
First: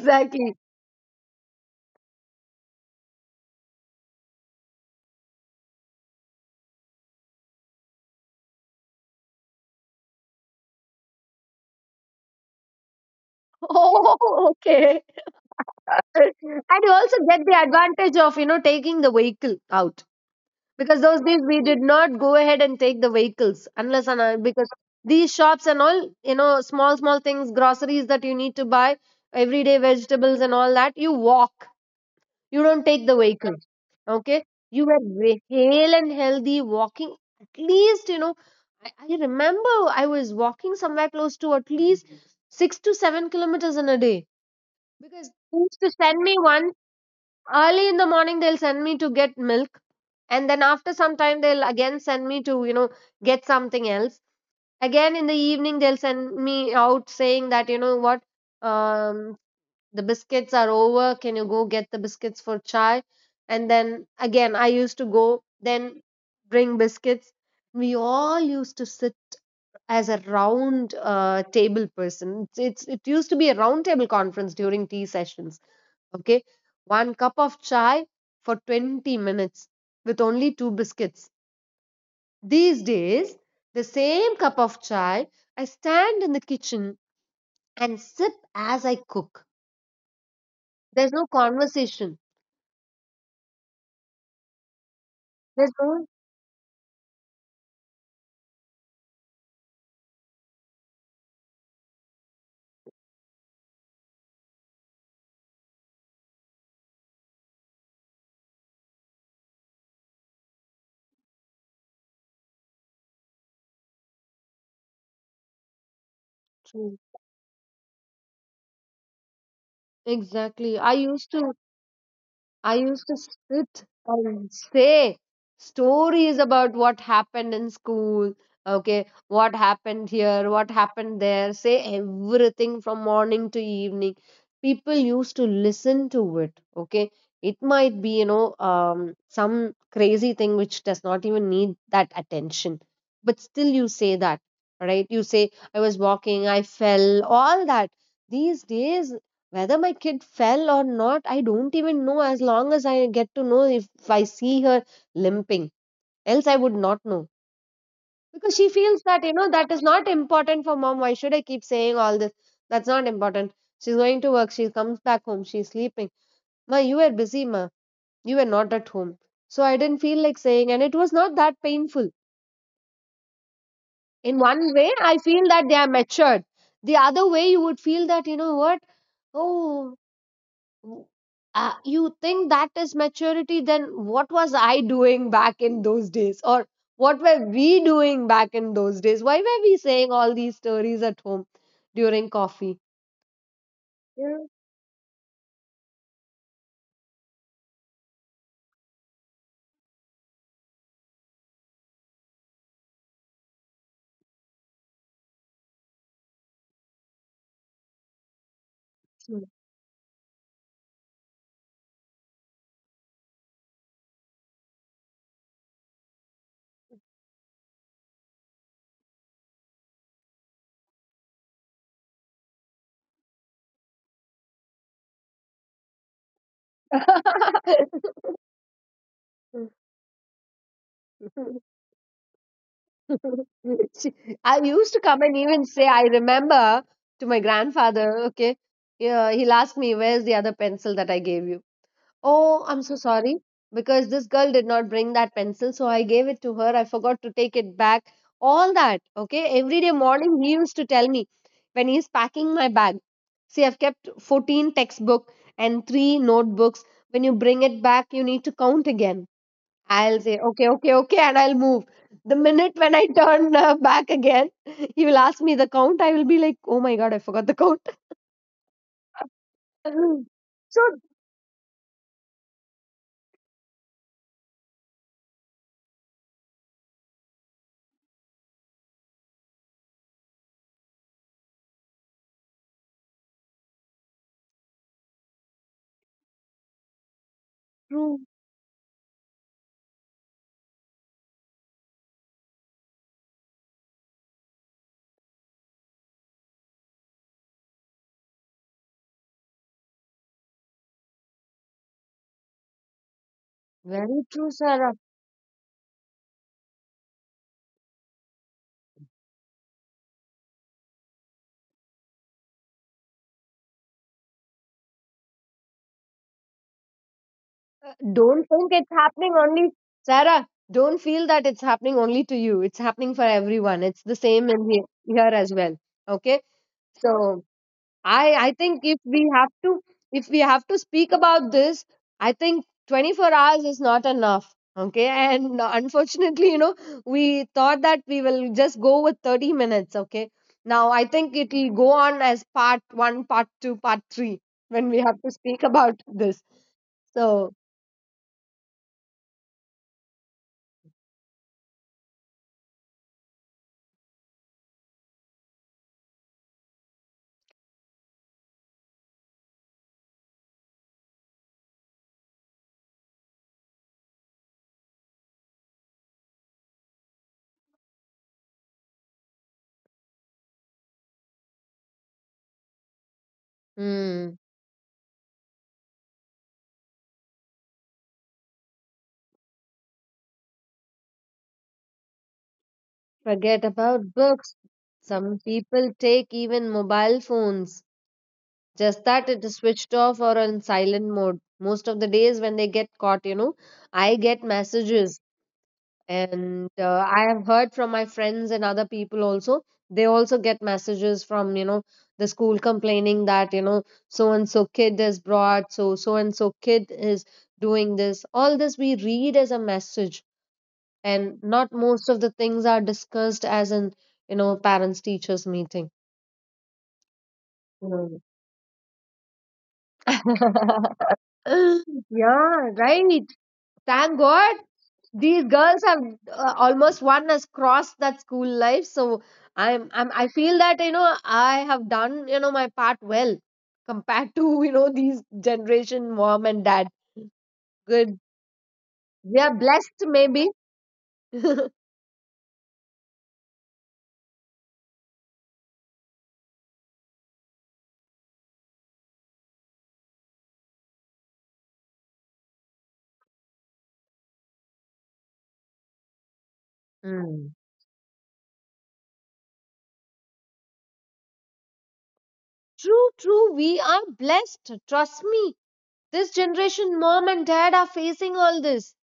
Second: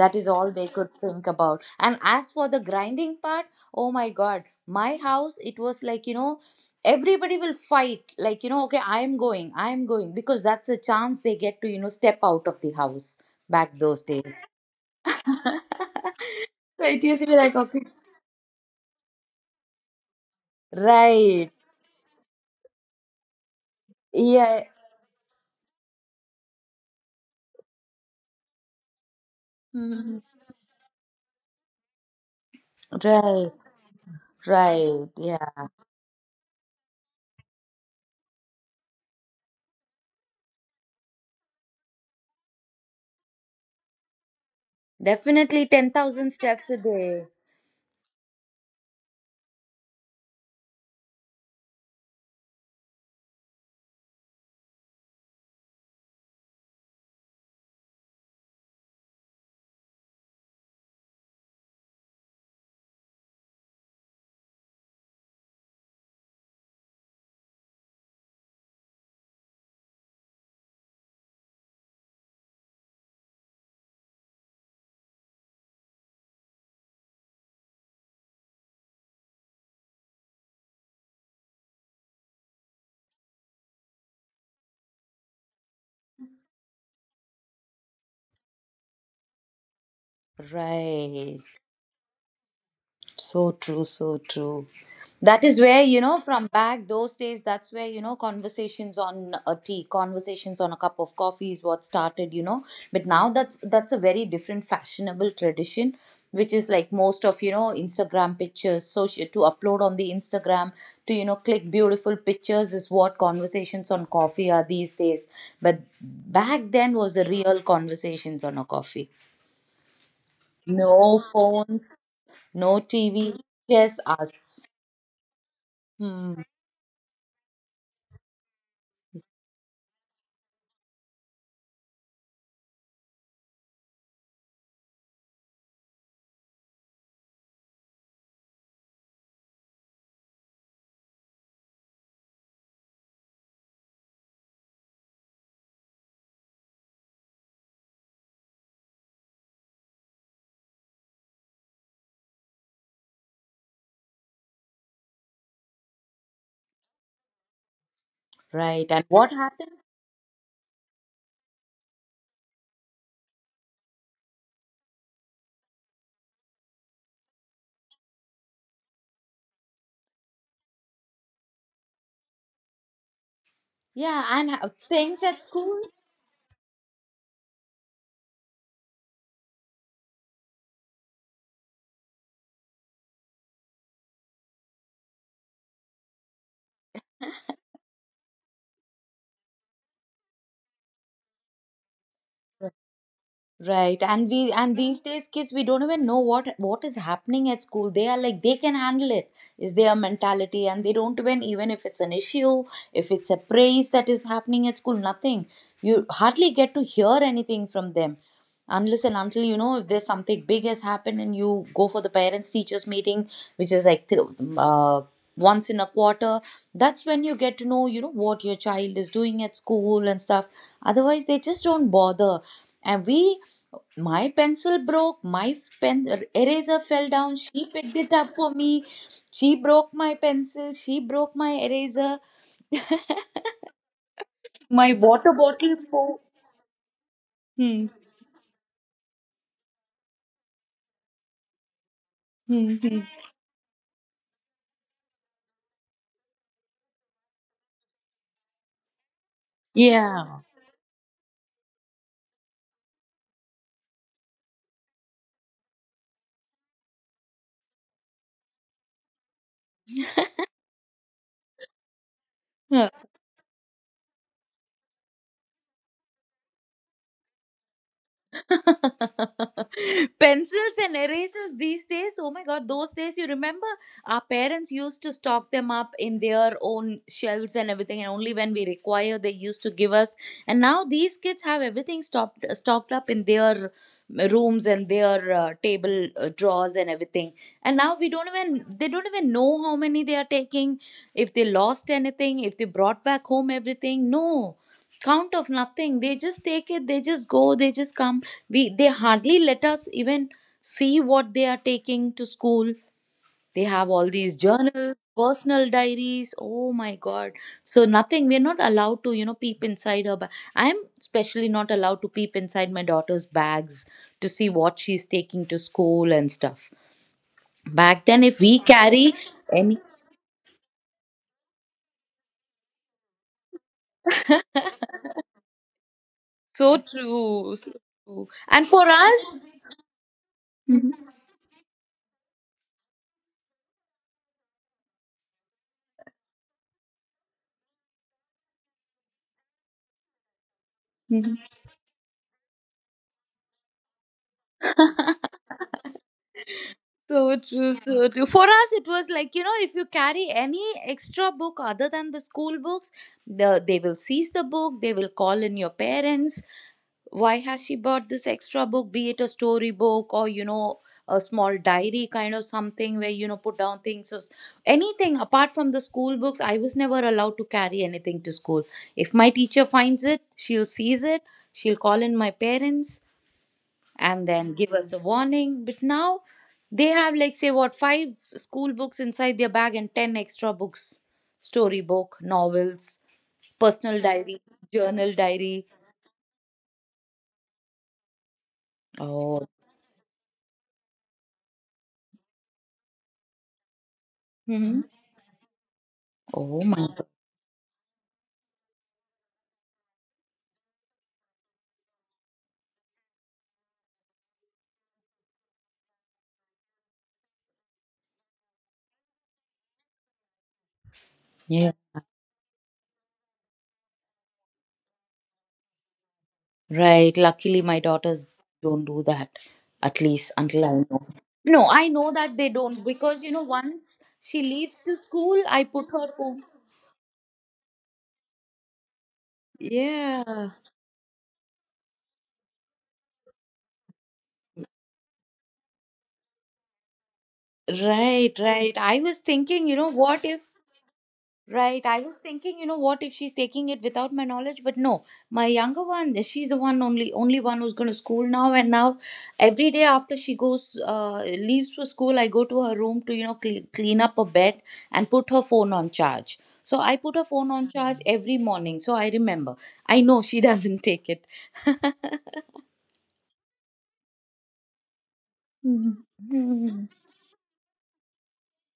That is all they could think about. And as for the grinding part, oh my God, my house, it was like, you know, everybody will fight. Like, you know, okay, I'm going, I'm going, because that's a chance they get to, you know, step out of the house back those days.
Oh, okay. And
So
you
it
also
used to be
get
like,
the
okay.
advantage of, you know, taking the vehicle out. Because those days
Right.
we did not go ahead and take the vehicles unless and un-
Yeah.
because these shops and all, you know, small, small things, groceries that you need to buy, everyday
Mhm.
vegetables and all that, you walk. You don't take the
Right.
vehicle. Okay. You were
Right. Yeah.
ve- hale and healthy walking, at least, you know, I, I remember I was walking somewhere close to at least six to seven kilometers in a day. Because they
Definitely
used to send
ten thousand
me
steps
one
a day.
early in the morning, they'll send me to get milk. And then after some time, they'll again send me to, you know, get something else. Again in the evening, they'll send me out saying that, you know what, um, the biscuits are over. Can you go get the biscuits for chai? And then again, I used to go, then bring biscuits. We all used to sit as a round uh, table person. It's, it's, it used to be a round table conference during tea sessions. Okay, one cup of chai for twenty minutes with only two biscuits. These days, the same cup of chai, I stand in the kitchen and sip as I cook. There's no
Right.
conversation.
So true, so true. That is
There's
where, you
no.
know, from back those days, that's where, you know, conversations on a tea, conversations on a cup of coffee is what started, you know. But now that's that's a very different fashionable tradition, which is like most of, you know, Instagram pictures, social to upload on the Instagram, to, you know, click beautiful pictures is what conversations on coffee are these days. But back then
True.
was the real conversations on a coffee.
Exactly. I
No
used to
phones,
I
no
used to
T V,
sit
just
and
us.
say stories
Hmm.
about what happened in school, okay, what happened here, what happened there, say everything from morning to evening. People used to listen to it, okay. It might be, you know, um, some crazy thing which does not even need that attention, but still you say that, right? You say, I was walking, I fell, all that. These days, whether my kid fell or not, I don't even know, as long as I get to know if I see her limping. Else, I would not know. Because she
Right.
feels
And
that,
what
you know, that is
happens?
not important for mom. Why should I keep saying all this? That's not important. She's going to work. She comes back home. She's sleeping. Ma, you were busy, ma. You were not at home. So I didn't feel like saying, and it was not that painful.
Yeah,
In
and ha-
one way, I
things at
feel that they
school.
are matured. The other way, you would feel that, you know what? Oh, w- uh, you think that is maturity, then what was I doing back in those days? Or what were we doing back in those days? Why were we saying all these stories at home during coffee?
Right, and
Yeah.
we and these days kids, we don't even know what what is happening at school. They are like they can handle it. Is their mentality, and they don't even even if it's an issue, if it's a praise that is happening at school, nothing. You hardly get to hear anything from them, unless and until you know if there's something big has happened and you go for the parents teachers meeting, which is like th- uh, once in a quarter. That's when you get to know you know what your child is doing at school and stuff. Otherwise, they just don't bother and we my pencil broke, my f- pen er, eraser fell down. She picked it up for me. She broke my pencil, she broke my eraser.
She- I
My
used to come
what?
and even say, I remember, to my
Hmm.
grandfather, okay, yeah, he'll ask me, where's the other pencil that I gave you? Oh,
Hmm.
I'm so
Hmm.
sorry, because this girl did not bring that pencil, so I gave it to her. I forgot to take it back. All that, okay? Every day
Yeah.
morning, he used to tell me when he's packing my bag. See, I've kept fourteen textbook and three notebooks. When you bring it back, you need to count again. I'll say, okay, okay, okay, and I'll move. The minute when I turn uh, back again, he will ask me the count. I will be like, oh my God, I forgot the count.
Pencils
So
and erasers these days, oh my god, those days you remember our parents used to stock them up in their own shelves and everything, and only when we require they used to give us. And now these kids have everything stocked stocked up in their rooms and their uh, table uh, drawers and everything. And now we
true.
don't even they don't even know how many they are taking, if they lost anything, if they brought back home everything. No count of nothing, they just take it, they just go, they just come, we they hardly let us even see what they are taking to school. They have all
Very
these
true, sir.
journals, personal diaries, oh my god. So nothing, we're not allowed to, you know, peep inside her bag. I'm especially not allowed to peep inside my daughter's bags to see what she's taking to school and stuff. Back then, if
Don't
we
think it's
carry
happening only,
any,
Sarah. Don't feel that it's happening only to you. It's happening for everyone. It's the same in here, here as well. Okay.
so
So
true, so true,
I I
and
think
for
if we
us.
have to, if we have to speak about this, I think twenty-four hours is not enough. Okay. And unfortunately, you know, we thought that we will just go with thirty minutes. Okay. Now I think it will go on as part one, part two, part three when we have to speak about this.
So
So.
true, so true. For us, it was like, you know, if you carry any extra book other than the school books, the, they will seize the book, they will call in your parents. Why has she bought this extra book, be it a storybook or, you know, a small diary kind of something where, you know, put down things or s- anything apart from the school books? I was never allowed to carry anything to school. If my teacher finds it, she'll seize it, she'll call in my parents and
Hmm.
then give us a warning. But now they have, like, say, what, five school books inside their bag and ten extra books, storybook, novels,
Forget
personal
about
diary,
books.
journal
Some
diary.
people take even mobile phones. Just that it
Oh,
is switched off or on silent mode. Most of the days when they get caught, you know, I get
hmm,
messages,
oh
and
my
uh,
God.
I have heard from my friends and other people also. They also get messages from, you know, the school complaining that, you know, so and so kid is brought, so so and so kid is doing this. All this we read as a message and not
Yeah.
most of the things are discussed as an, you know, parents teachers meeting.
Right. Luckily, my
Hmm.
daughters don't do that, at least until I know. No, I know that they
Yeah,
don't because, you
right,
know, once
thank
she
god
leaves to school,
these
I
girls
put
have
her phone.
uh, almost one has crossed that school life. So i'm i'm i
Yeah.
feel that, you know, I have done, you know, my part well compared to you know, these generation mom and dad. Good.
Right, right. I was
We are
thinking, you know,
blessed,
what if.
maybe.
Right. I was thinking, you know what, if she's taking it without my knowledge, but no, my younger one, she's the one only only one who's going to school now. And now, every day after she goes, uh, leaves for school, I go to her room to, you know, cle clean up a bed and put her phone on charge. So I put her
Hmm.
phone on charge every morning. So I remember. I know she doesn't take it.
True, true. We are blessed. Trust me. This generation
Hmm.
mom and dad are facing all this.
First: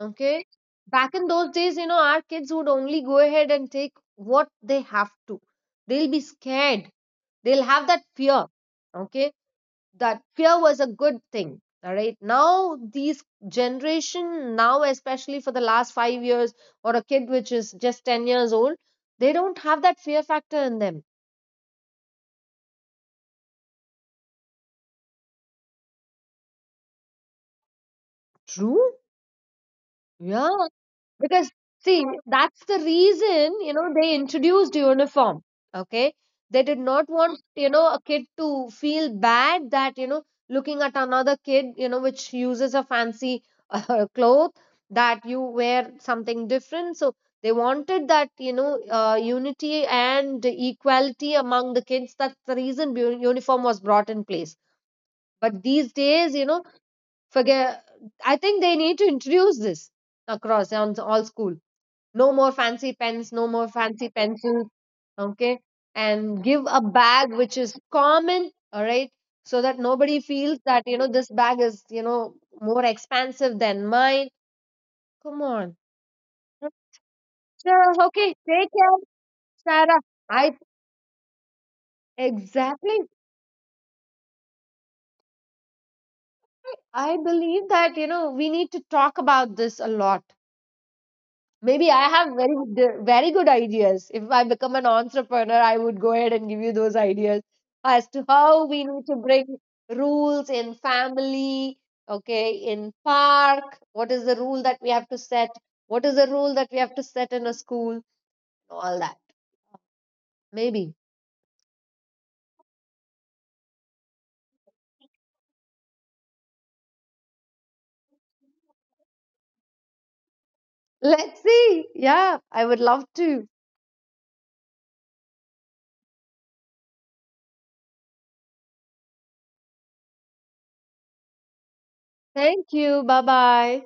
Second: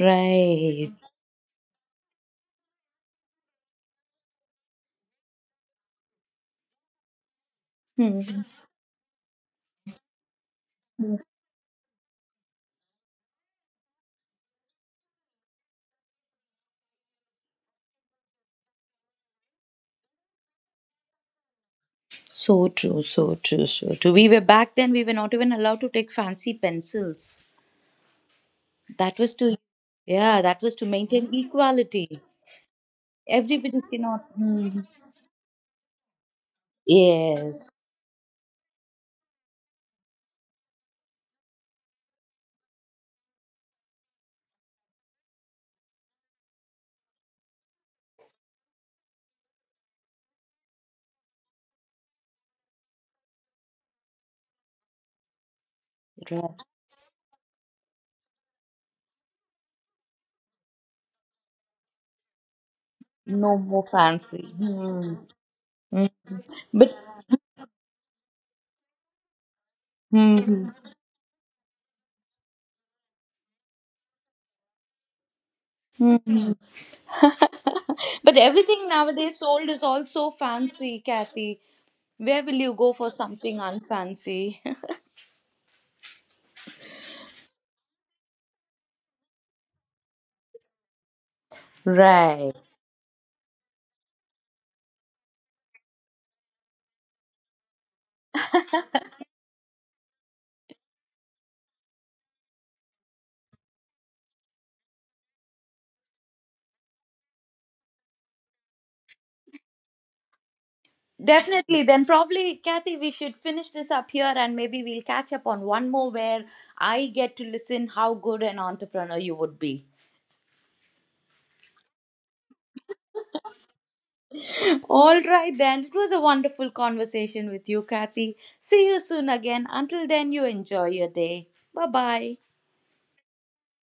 Okay, back in those days, you know, our kids would only go ahead and take what they have to. They'll be scared, they'll have that
Hmm.
fear. Okay, that fear was a good thing. All right, now these generation, now especially for the last five years, or a kid which is just ten years old, they don't have that fear factor in them.
So true, so true, so true. We were back then, we were not even allowed to take fancy pencils.
True.
That was to, yeah, that
Yeah,
was to maintain
because, see,
equality.
that's the reason, you
Everybody
know, they
cannot.
introduced
Mm.
uniform. Okay, they did not want, you
Yes,
know, a kid to feel bad that, you know, looking at another kid, you know, which uses a fancy uh, cloth, that you wear something different. So they wanted that, you know, uh, unity and equality among the kids. That's the reason bu- uniform was brought in place. But these days, you
right.
know, forget, I think they need to introduce this across on all school. No more fancy pens, no
No
more
more
fancy
fancy.
pencils.
Hmm.
Okay.
Hmm.
And give a
But
bag which is common. All right. So that nobody feels
hmm.
that, you know, this bag is, you know, more expensive than mine. Come on.
Hmm.
Sure. Okay.
But
Take
everything
care,
nowadays sold is
Sarah.
also
I,
fancy, Kathy. Where will you go
exactly.
for something unfancy?
I believe that, you know, we need to talk about this a lot. Maybe I have very
Right.
good- very good ideas. If I become an entrepreneur, I would go ahead and give you those ideas as to how we need to bring rules in family, okay, in park. What is the rule that we have to set? What is the rule that we have to set in a school? All that. Maybe.
Definitely. Then probably, Kathy, we should finish this up here and maybe we'll catch up on one more where I get to listen how good an entrepreneur you would be.
Let's see. Yeah, I would love to.
All right, then. It was a wonderful conversation with you, Kathy. See you soon again. Until then, you enjoy your day. Bye bye.
Thank you. Bye bye.